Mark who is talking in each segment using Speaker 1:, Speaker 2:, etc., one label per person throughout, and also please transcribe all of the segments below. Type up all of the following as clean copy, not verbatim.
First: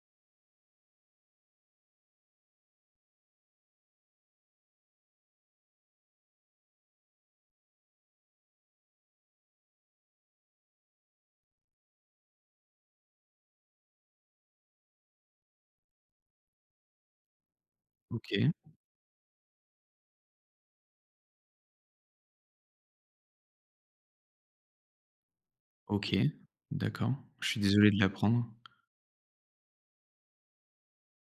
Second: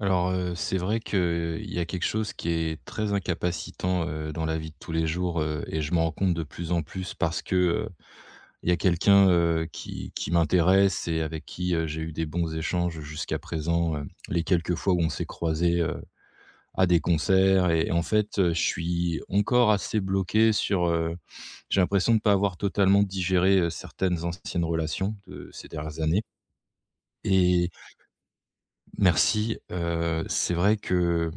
Speaker 1: Alors, c'est vrai qu'il y a quelque chose qui est très incapacitant, dans la vie de tous les jours, et je m'en rends compte de plus en plus parce que, il y a quelqu'un, qui m'intéresse et avec qui, j'ai eu des bons échanges jusqu'à présent, les quelques fois où on s'est croisés, à des concerts et en fait,
Speaker 2: OK,
Speaker 1: je suis encore assez bloqué sur, j'ai l'impression de ne pas avoir totalement digéré, certaines anciennes relations de ces dernières
Speaker 2: OK,
Speaker 1: années
Speaker 2: d'accord. Je suis
Speaker 1: et
Speaker 2: désolé de l'apprendre.
Speaker 1: merci, c'est vrai que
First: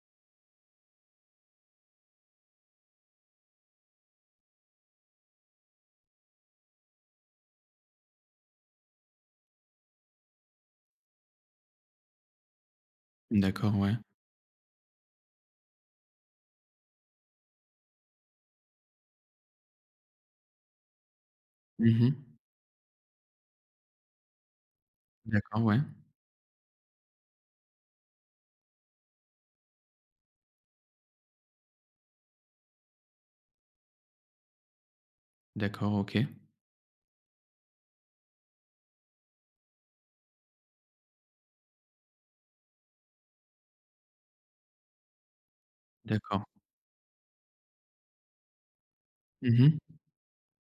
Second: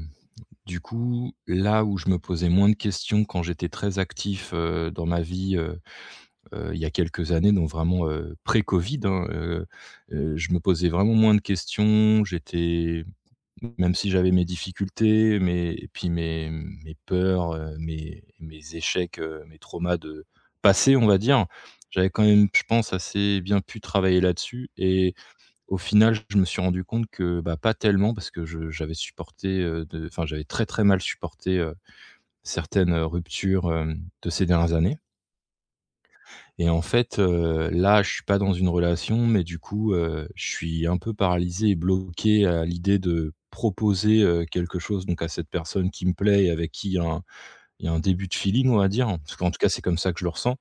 Speaker 1: du coup, là où je me posais moins de questions quand j'étais très actif, dans ma vie, il y a quelques années, donc vraiment, pré-covid, hein, je me posais vraiment moins de questions. J'étais
Speaker 2: D'accord,
Speaker 1: même
Speaker 2: ouais.
Speaker 1: si j'avais mes difficultés, mes et puis mes peurs, mes échecs, mes traumas de passé, on va dire, j'avais
Speaker 2: Mmh.
Speaker 1: quand même, je pense, assez bien pu travailler là-dessus et
Speaker 2: D'accord, ouais.
Speaker 1: au final, je me suis rendu compte que, bah, pas tellement parce que je j'avais supporté, de enfin, j'avais très, très mal supporté, certaines, ruptures, de ces dernières années
Speaker 2: D'accord, OK.
Speaker 1: et en fait, là, je suis pas dans une relation mais du coup, je suis un peu paralysé et bloqué à l'idée de proposer, quelque chose donc à cette personne qui me plaît
Speaker 2: D'accord.
Speaker 1: et avec qui il y a un début de feeling, on va dire. Parce qu'en tout cas,
Speaker 2: Mmh.
Speaker 1: c'est comme ça que je le ressens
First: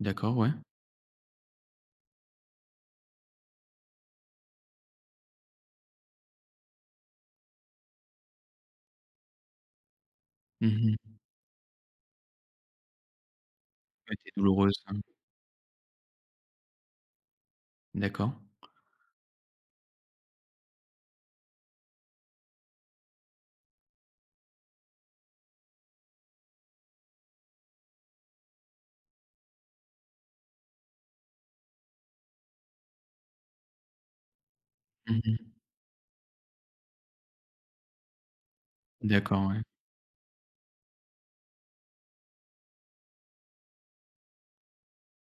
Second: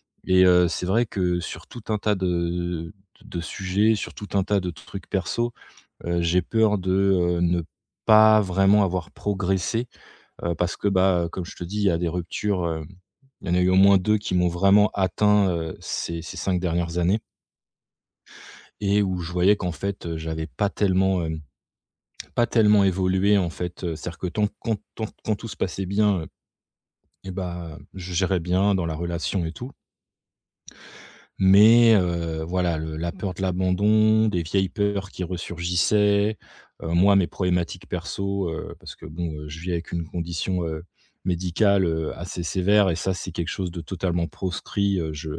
Speaker 2: D'accord,
Speaker 1: et
Speaker 2: ouais.
Speaker 1: c'est vrai que sur tout un tas de sujets, sur tout un tas de trucs perso, j'ai peur de, ne pas vraiment avoir progressé, parce que,
Speaker 2: Mmh.
Speaker 1: bah, comme je te dis, il y a des ruptures, il y en a eu au moins
Speaker 2: Ouais,
Speaker 1: 2
Speaker 2: tu
Speaker 1: qui m'ont
Speaker 2: douloureuse,
Speaker 1: vraiment
Speaker 2: hein.
Speaker 1: atteint, ces 5 dernières années
Speaker 2: D'accord.
Speaker 1: et où je voyais qu'en fait, j'avais pas tellement, pas tellement évolué, en fait, c'est-à-dire que tant quand tout se passait bien, et bah, je gérais bien dans la relation et tout. Mais voilà, le la peur de l'abandon, des vieilles peurs qui
Speaker 2: Mmh.
Speaker 1: ressurgissaient, moi, mes problématiques perso, parce que bon,
Speaker 2: D'accord,
Speaker 1: je
Speaker 2: ouais.
Speaker 1: vis avec une condition, médicale, assez sévère et ça, c'est quelque chose de totalement proscrit, je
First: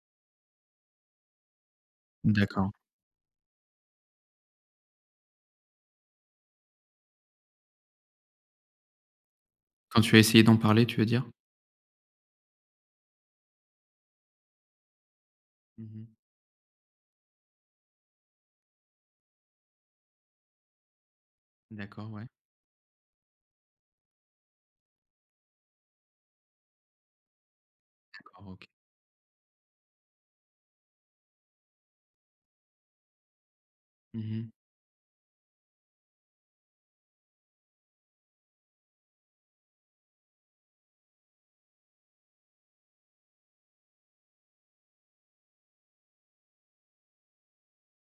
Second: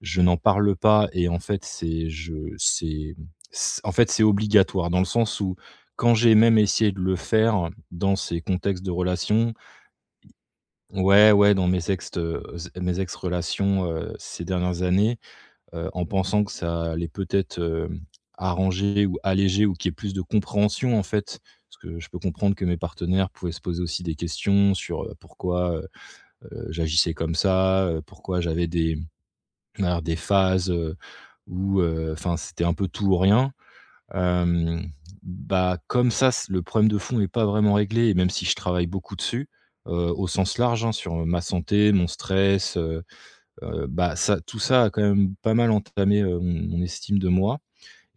Speaker 1: je n'en parle pas et en fait, c'est je
Speaker 2: D'accord.
Speaker 1: c'est c en fait, c'est obligatoire dans le sens où quand j'ai même essayé de le faire dans ces contextes de relations.
Speaker 2: Quand tu as essayé d'en parler, tu veux dire?
Speaker 1: Ouais, ouais, dans mes ex mes ex-relations, ces dernières années, en
Speaker 2: Mmh.
Speaker 1: pensant que ça allait peut-être, arranger ou alléger ou qu'il y ait plus de compréhension, en fait. Parce que je
Speaker 2: D'accord,
Speaker 1: peux
Speaker 2: ouais.
Speaker 1: comprendre que mes partenaires pouvaient se poser aussi des questions sur, pourquoi, j'agissais comme ça, pourquoi
Speaker 2: D'accord,
Speaker 1: j'avais
Speaker 2: OK.
Speaker 1: des alors des phases, où, enfin, c'était un peu tout ou rien.
Speaker 2: Mmh.
Speaker 1: Hem, bah, comme ça, c le problème de fond n'est pas vraiment réglé et même si je travaille beaucoup dessus, au sens large, hein, sur ma santé, mon stress, bah, ça tout ça a quand même pas mal entamé, mon estime de moi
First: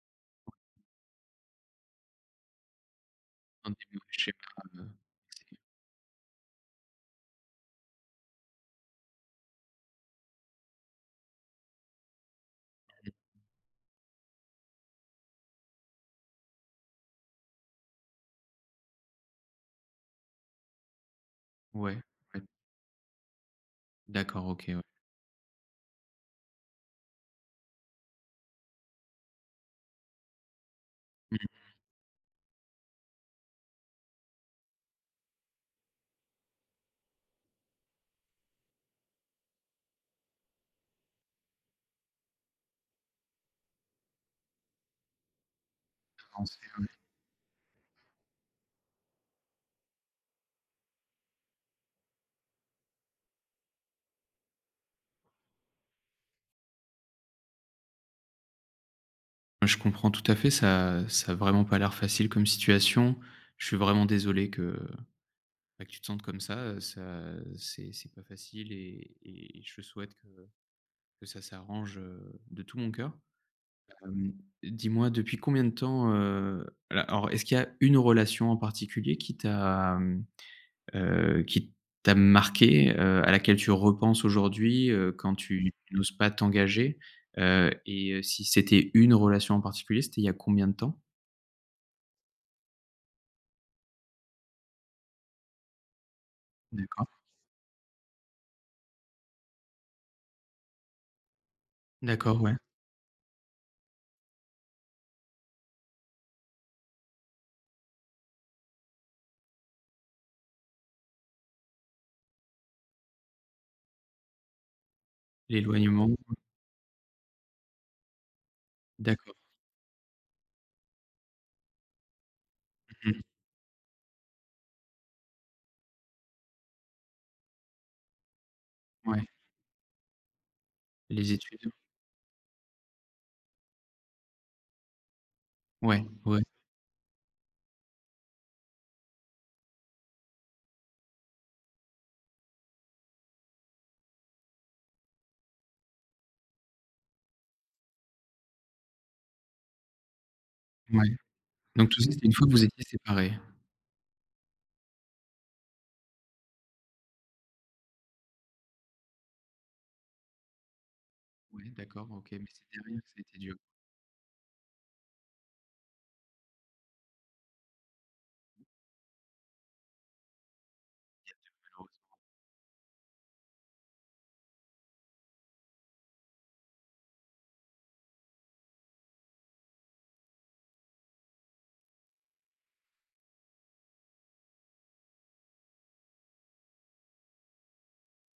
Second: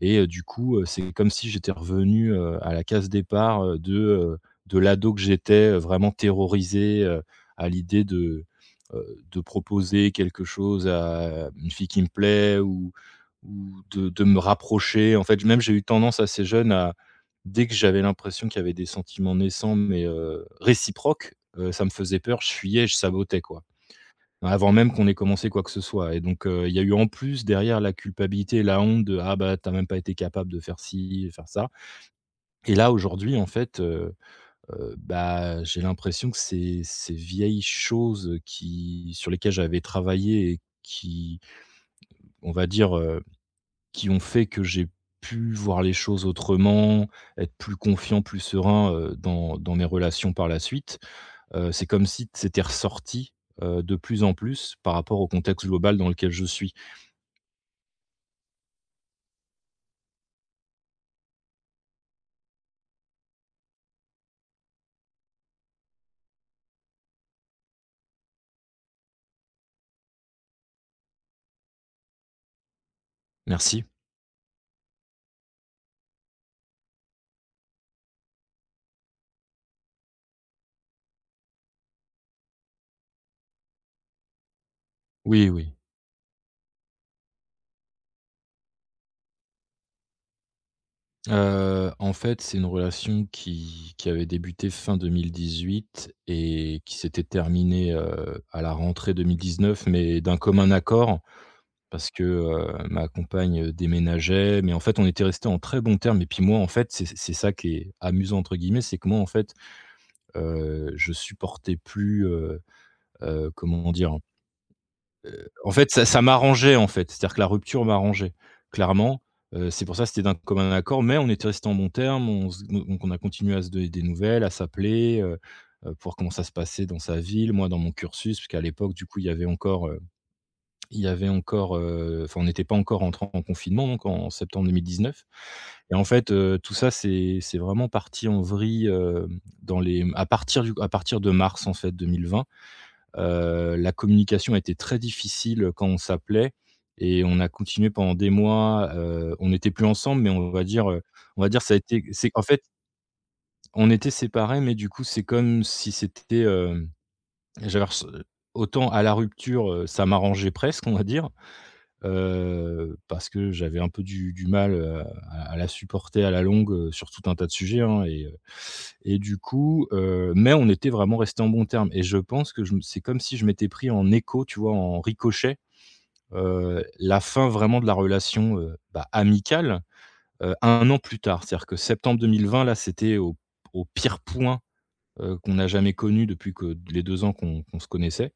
Speaker 1: et du coup, c'est comme si j'étais revenu, à la case départ,
Speaker 2: Dans des mauvais schémas,
Speaker 1: de
Speaker 2: heu,
Speaker 1: l'ado que j'étais, vraiment terrorisé, à l'idée de proposer quelque chose à une fille qui me plaît ou de me rapprocher. En fait, même j'ai eu tendance assez jeune à dès que j'avais l'impression qu'il y avait des sentiments naissants mais réciproques, ça me
Speaker 2: ouais,
Speaker 1: faisait peur,
Speaker 2: ouais.
Speaker 1: je fuyais, je sabotais, quoi.
Speaker 2: D'accord, OK,
Speaker 1: Avant
Speaker 2: ouais.
Speaker 1: même qu'on ait commencé quoi que ce soit et donc il y a eu en plus derrière la culpabilité la honte de: «Ah bah, t'as même pas été capable de faire ci, de faire
Speaker 2: Mmh.
Speaker 1: ça» et là aujourd'hui en fait, bah, j'ai l'impression que ces vieilles choses, qui sur lesquelles j'avais travaillé et qui, on va dire, qui ont fait que j'ai pu voir les choses
Speaker 2: Avancer, ouais.
Speaker 1: autrement, être plus confiant, plus serein, dans mes relations par la suite, c'est comme si c'était ressorti, de plus en plus par rapport au contexte global dans lequel je suis.
Speaker 2: Ouais, je comprends tout à fait, ça ça a vraiment pas l'air facile comme situation. Je suis vraiment désolé que. Bah, que tu te sentes comme ça c'est pas facile et je souhaite que ça s'arrange, de tout mon cœur.
Speaker 1: Merci.
Speaker 2: Hem, Dis-moi depuis combien de temps, al alors est-ce qu'il y a une relation en particulier qui t'a, mmh, qui t'a marqué à laquelle tu repenses aujourd'hui, quand
Speaker 1: Oui, oui.
Speaker 2: tu n'oses pas t'engager? Si c'était une relation en particulier, c'était il y a combien de temps?
Speaker 1: En fait, c'est une relation qui avait débuté fin 2018 et qui
Speaker 2: D'accord.
Speaker 1: s'était terminée, à la rentrée 2019, mais d'un commun accord parce que,
Speaker 2: D'accord, ouais.
Speaker 1: ma compagne, déménageait, mais en fait, on était restés en très bons termes et puis moi, en fait, c'est ça qui est «amusant» entre guillemets, c'est que moi, en fait, je supportais plus, comment dire? En fait, ça
Speaker 2: L'éloignement.
Speaker 1: ça m'arrangeait, en fait. C'est-à-dire que la rupture m'arrangeait, clairement.
Speaker 2: D'accord.
Speaker 1: C'est pour ça, que c'était d'un commun accord, mais on était restés en bons termes, on se donc on a
Speaker 2: Mmh.
Speaker 1: continué à se donner des nouvelles, à s'appeler, pour voir comment ça se passait dans sa ville, moi dans mon cursus, puisqu'à l'époque, du coup,
Speaker 2: Ouais.
Speaker 1: il y avait encore,
Speaker 2: Les études.
Speaker 1: enfin, on n'était pas encore entré en confinement, donc en septembre 2019. Et en
Speaker 2: Ouais,
Speaker 1: fait,
Speaker 2: ouais,
Speaker 1: tout ça, c'est vraiment parti en vrille, dans les à partir de mars, en fait, 2020. La communication était très difficile quand on s'appelait et on a continué pendant des mois, on n'était plus ensemble, mais
Speaker 2: ouais.
Speaker 1: on va dire ça a
Speaker 2: Donc tout
Speaker 1: été
Speaker 2: ça, c'était
Speaker 1: c'est
Speaker 2: une
Speaker 1: en
Speaker 2: fois que
Speaker 1: fait,
Speaker 2: vous étiez séparés?
Speaker 1: on était séparés, mais du coup, c'est comme si c'était, j'avais ress autant à la rupture, ça m'arrangeait presque, on va dire,
Speaker 2: Ouais, d'accord, OK, mais c'est derrière que ça a
Speaker 1: parce
Speaker 2: été
Speaker 1: que
Speaker 2: dur,
Speaker 1: j'avais un peu du mal, à la supporter à la longue, sur tout un tas de sujets, hein et et du coup, mais on était vraiment restés en bons termes
Speaker 2: malheureusement.
Speaker 1: et je pense que je me c'est comme si je m'étais pris en écho, tu vois, en ricochet, la fin vraiment de la relation, bah, amicale, 1 an plus tard. C'est-à-dire que septembre 2020, là, c'était au au pire point, qu'on a jamais connu depuis que les 2 ans qu'on se connaissait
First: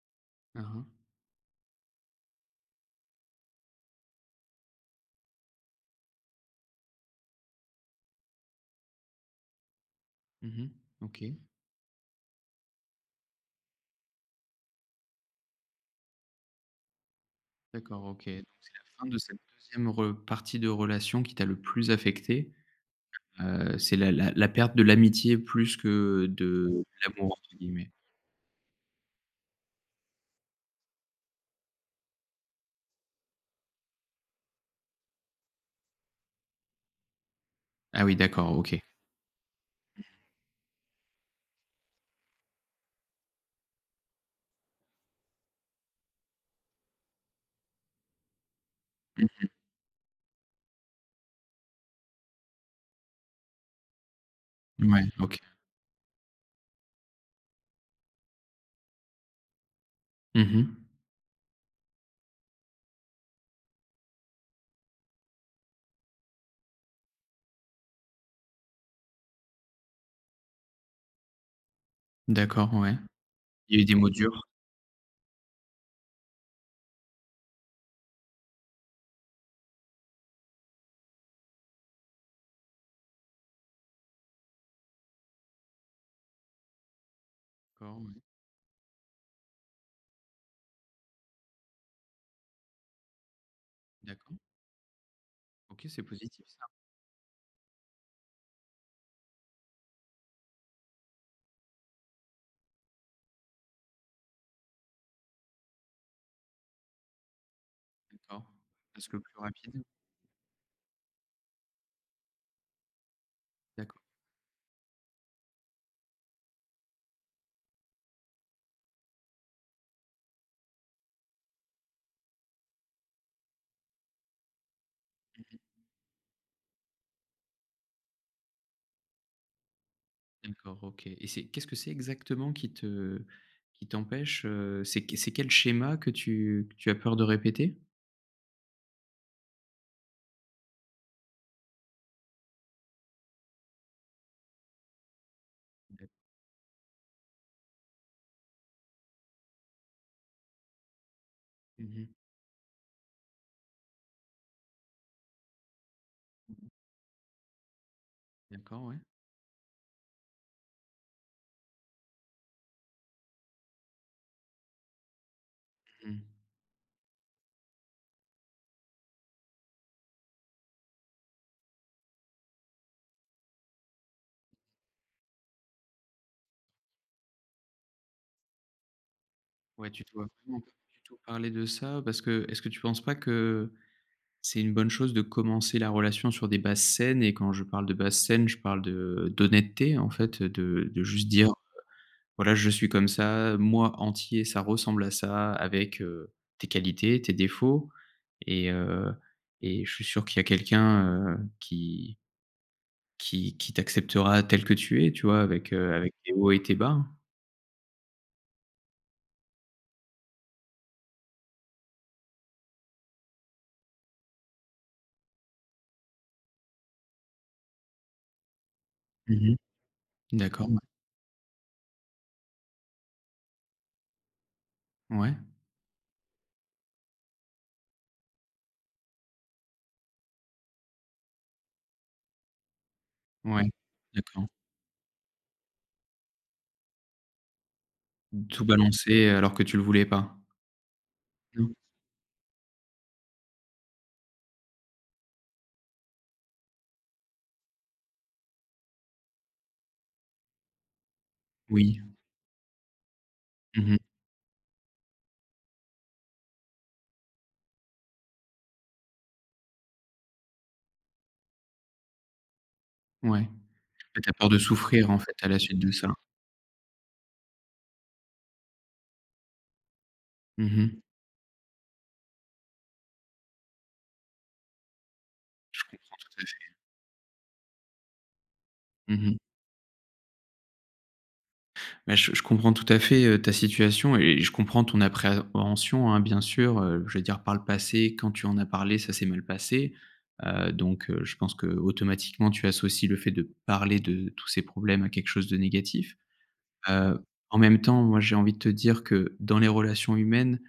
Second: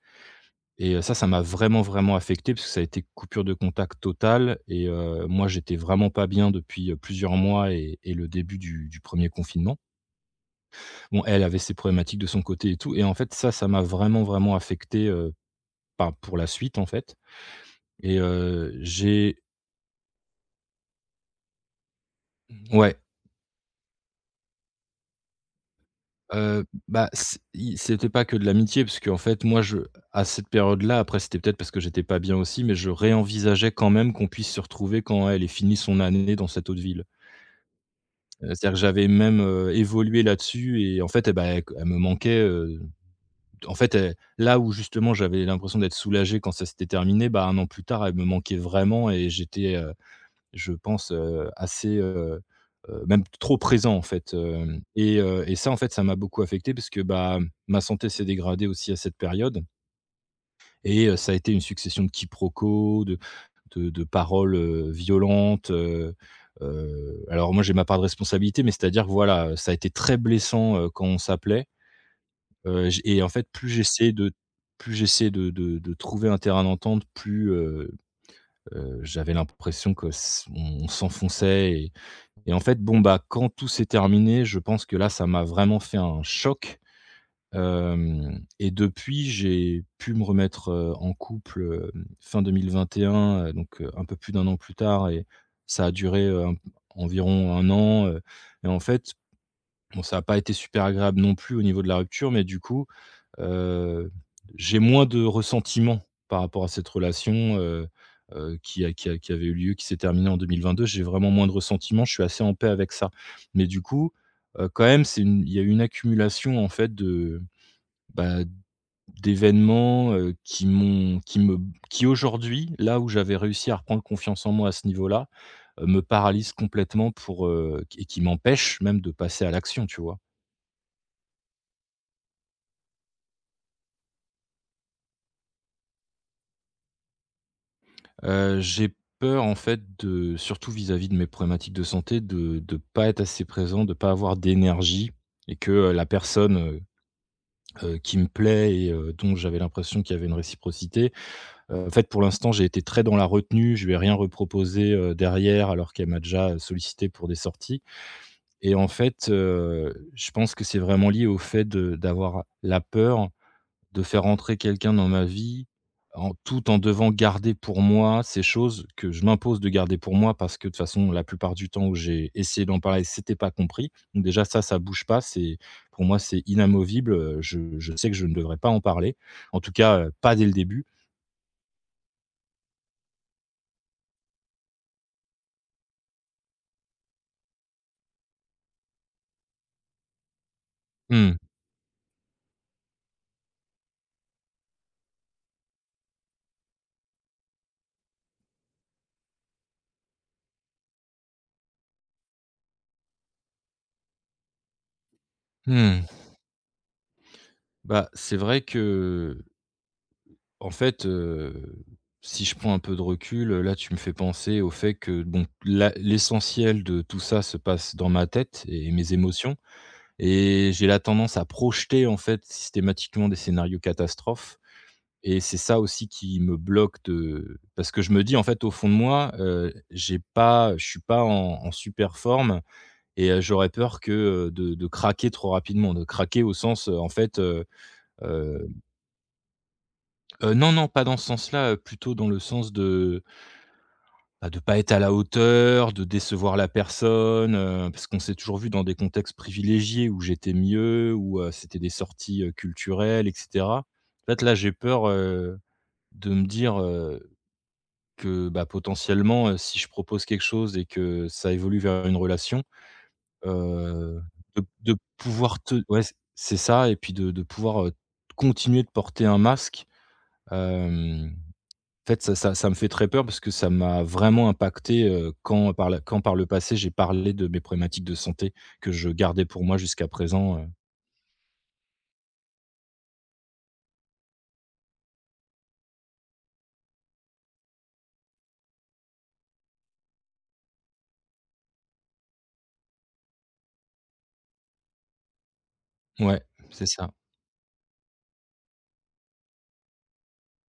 Speaker 2: Hein hein.
Speaker 1: et ça, ça m'a vraiment, vraiment affecté parce que ça a été coupure de contact totale et moi, j'étais vraiment pas bien depuis, plusieurs mois et le début du 1er confinement.
Speaker 2: Mmh.
Speaker 1: Bon,
Speaker 2: OK,
Speaker 1: elle avait ses problématiques de son côté et tout et en fait ça, ça m'a vraiment, vraiment affecté, par pour la suite, en fait
Speaker 2: d'accord,
Speaker 1: et
Speaker 2: OK. Donc c'est la fin de
Speaker 1: j'ai
Speaker 2: cette deuxième re partie de relation qui t'a le plus affecté.
Speaker 1: ouais,
Speaker 2: C'est la perte de l'amitié plus que de
Speaker 1: bah,
Speaker 2: «l'amour» entre guillemets.
Speaker 1: c'était pas que de l'amitié parce qu'en fait moi je à cette période-là, après c'était peut-être parce que j'étais pas bien aussi, mais je réenvisageais quand même qu'on puisse se retrouver quand elle ait fini son année dans cette autre ville.
Speaker 2: Ah oui, d'accord,
Speaker 1: C'est-à-dire que
Speaker 2: OK.
Speaker 1: j'avais même, évolué là-dessus et en fait eh ben, elle me manquait, en fait, là où justement j'avais l'impression d'être soulagé quand ça s'était terminé, bah, 1 an plus tard, elle me manquait vraiment et j'étais, je pense, assez, même trop présent en fait, hem
Speaker 2: Ouais, OK.
Speaker 1: et ça en fait, ça m'a beaucoup affecté parce que, bah, ma santé s'est dégradée aussi à cette période
Speaker 2: Mmh.
Speaker 1: et ça a été une succession de quiproquos, de de paroles, violentes, alors moi j'ai ma part de responsabilité, mais c'est-à-dire que voilà, ça a été très blessant, quand on s'appelait.
Speaker 2: D'accord, ouais.
Speaker 1: J et en fait, plus
Speaker 2: Il y a eu des mots
Speaker 1: j'essayais de
Speaker 2: durs?
Speaker 1: plus j'essayais de trouver un terrain d'entente, plus, j'avais l'impression que s on s'enfonçait et en fait, bon, bah, quand tout s'est terminé, je pense que là, ça m'a vraiment fait un choc,
Speaker 2: D'accord, ouais.
Speaker 1: hem et depuis, j'ai pu me remettre, en couple, fin 2021, donc, un peu plus
Speaker 2: D'accord.
Speaker 1: d'1 an plus tard et ça
Speaker 2: OK,
Speaker 1: a
Speaker 2: c'est
Speaker 1: duré,
Speaker 2: positif
Speaker 1: un
Speaker 2: ça.
Speaker 1: environ 1 an, et en fait, bon, ça a pas été super agréable non plus au niveau de la rupture, mais du coup, Heu, j'ai moins de ressentiment par rapport à cette relation,
Speaker 2: D'accord.
Speaker 1: qui a
Speaker 2: Parce
Speaker 1: qui
Speaker 2: que
Speaker 1: a qui
Speaker 2: plus
Speaker 1: avait eu lieu,
Speaker 2: rapide?
Speaker 1: qui s'est terminée en 2022. J'ai vraiment moins de ressentiment, je suis assez en paix avec ça. Mais du
Speaker 2: D'accord.
Speaker 1: coup, quand même, c'est une il y a eu une accumulation, en fait, de, bah, d'événements, qui m'ont qui me qui aujourd'hui, là où j'avais réussi à reprendre confiance en moi à ce niveau-là, me paralysent complètement pour, et qui m'empêchent même de passer à l'action, tu vois?
Speaker 2: D'accord, OK, et c'est qu'est-ce que c'est exactement qui te qui t'empêche, c'est quel schéma que tu as peur de répéter?
Speaker 1: J'ai peur en fait de surtout vis-à-vis de mes problématiques de santé, de ne pas être assez présent, de pas avoir d'énergie et que, la
Speaker 2: D'ac
Speaker 1: personne, qui me plaît et dont j'avais l'impression qu'il y avait une réciprocité, en
Speaker 2: mmh.
Speaker 1: fait, pour l'instant, j'ai été très dans la retenue. Je lui ai rien reproposé, derrière alors qu'elle m'a déjà, sollicité pour des sorties et
Speaker 2: D'accord,
Speaker 1: en
Speaker 2: ouais.
Speaker 1: fait, je pense que c'est vraiment lié au fait de d'avoir la peur de faire entrer quelqu'un dans ma vie,
Speaker 2: Mmh.
Speaker 1: en tout en devant garder pour moi ces choses que je m'impose de garder pour moi parce que de toute façon, la plupart du temps où j'ai essayé d'en parler, c'était pas compris. Donc déjà ça, ça bouge pas, c'est pour moi, c'est inamovible, je sais que je ne devrais pas en parler. En tout
Speaker 2: Ouais,
Speaker 1: cas,
Speaker 2: tu dois
Speaker 1: pas dès le
Speaker 2: vraiment pas
Speaker 1: début.
Speaker 2: du tout parler de ça, parce que est-ce que tu penses pas que c'est une bonne chose de commencer la relation sur des bases saines? Et quand je parle de bases saines, je parle de d'honnêteté, en fait, de juste
Speaker 1: Mmh,
Speaker 2: dire: voilà, je suis comme ça, moi entier, ça ressemble à ça, avec, tes qualités, tes défauts, et heu et je suis sûr qu'il y a quelqu'un, qui t'acceptera tel que tu es, tu vois? Avec,
Speaker 1: mmh.
Speaker 2: avec tes hauts et tes bas.
Speaker 1: Bah, c'est vrai que en fait, si je prends un peu de recul, là, tu me fais penser au fait que, bon, la l'essentiel de tout ça se passe dans ma tête et mes émotions.
Speaker 2: Mmh. D'accord,
Speaker 1: Et
Speaker 2: ouais.
Speaker 1: j'ai la tendance à projeter, en fait, systématiquement des scénarios catastrophes
Speaker 2: Ouais,
Speaker 1: et c'est ça aussi qui me bloque de parce que je me dis, en fait, au fond de moi, j'ai pas je suis pas en en super forme et j'aurais
Speaker 2: ouais.
Speaker 1: peur que,
Speaker 2: D'accord.
Speaker 1: de craquer trop rapidement, de craquer au sens, en fait,
Speaker 2: Tout
Speaker 1: heu
Speaker 2: balancer alors que tu le voulais pas.
Speaker 1: non, non, pas dans ce sens-là,
Speaker 2: Non?
Speaker 1: plutôt dans le sens de bah, de pas être à la hauteur, de décevoir la personne, parce qu'on s'est toujours vu dans des contextes privilégiés où j'étais mieux, où, c'était des
Speaker 2: Oui.
Speaker 1: sorties, culturelles et cetera.
Speaker 2: Mmh.
Speaker 1: En fait, là, j'ai peur, de me dire, que, bah, potentiellement, si je propose quelque chose et que ça évolue vers une relation,
Speaker 2: Ouais.
Speaker 1: heu,
Speaker 2: T'as peur de
Speaker 1: de
Speaker 2: souffrir, en fait, à la
Speaker 1: pouvoir
Speaker 2: suite
Speaker 1: te
Speaker 2: de
Speaker 1: ouais,
Speaker 2: ça.
Speaker 1: c'est ça et puis de pouvoir, continuer de porter un masque,
Speaker 2: Mmh.
Speaker 1: hem en fait, ça me fait très peur parce que ça m'a vraiment impacté, quand par la quand par
Speaker 2: Tout
Speaker 1: le
Speaker 2: à fait.
Speaker 1: passé j'ai parlé de mes problématiques de santé que je
Speaker 2: Mmh.
Speaker 1: gardais pour moi jusqu'à présent,
Speaker 2: Bah, je comprends tout à fait, ta situation, et je comprends ton appréhension, hein, bien sûr, je veux dire, par le passé, quand tu en as parlé, ça s'est mal passé, donc je pense que automatiquement, tu associes le fait de parler de tous ces problèmes à quelque chose de négatif.
Speaker 1: ouais, c'est ça.
Speaker 2: Heu, En même temps, moi j'ai envie de te dire que dans les relations humaines,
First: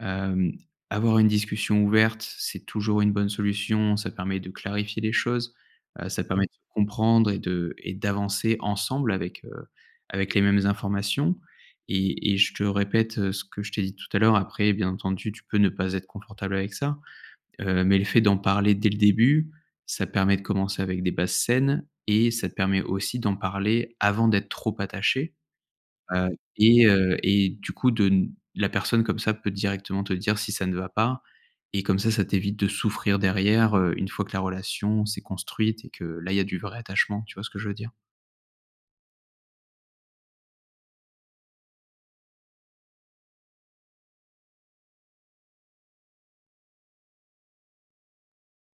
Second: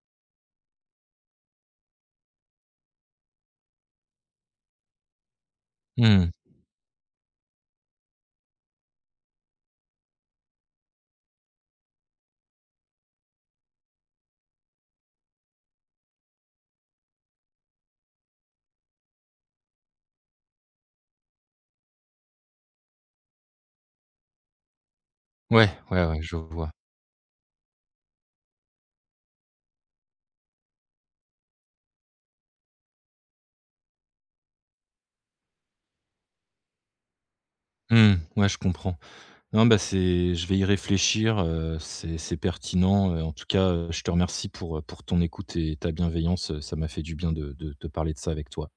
Speaker 2: Hem, avoir une discussion ouverte, c'est toujours une bonne solution. Ça permet de clarifier les choses, ça
Speaker 1: Mmh.
Speaker 2: permet, mmh, de se comprendre et de d'avancer ensemble avec, avec les mêmes informations. Et je te répète, ce que je t'ai dit tout à l'heure. Après, bien entendu, tu peux ne pas être confortable avec ça, mais le fait d'en parler dès le début, ça permet de commencer avec des bases saines, et ça te permet aussi d'en parler avant d'être trop attaché.
Speaker 1: Ouais, ouais, ouais, je
Speaker 2: Heu
Speaker 1: vois.
Speaker 2: et et du coup de n la personne comme ça peut directement te dire si ça ne va pas, et comme ça t'évite de souffrir derrière, une fois que la relation s'est construite et que là, il y a du vrai attachement, tu vois ce que je veux dire?
Speaker 1: Mmh. Ouais, je comprends. Non, bah, c'est je vais y réfléchir, c'est pertinent, en tout cas, je te remercie pour ton écoute et ta bienveillance, ça m'a fait du bien de parler de ça avec toi.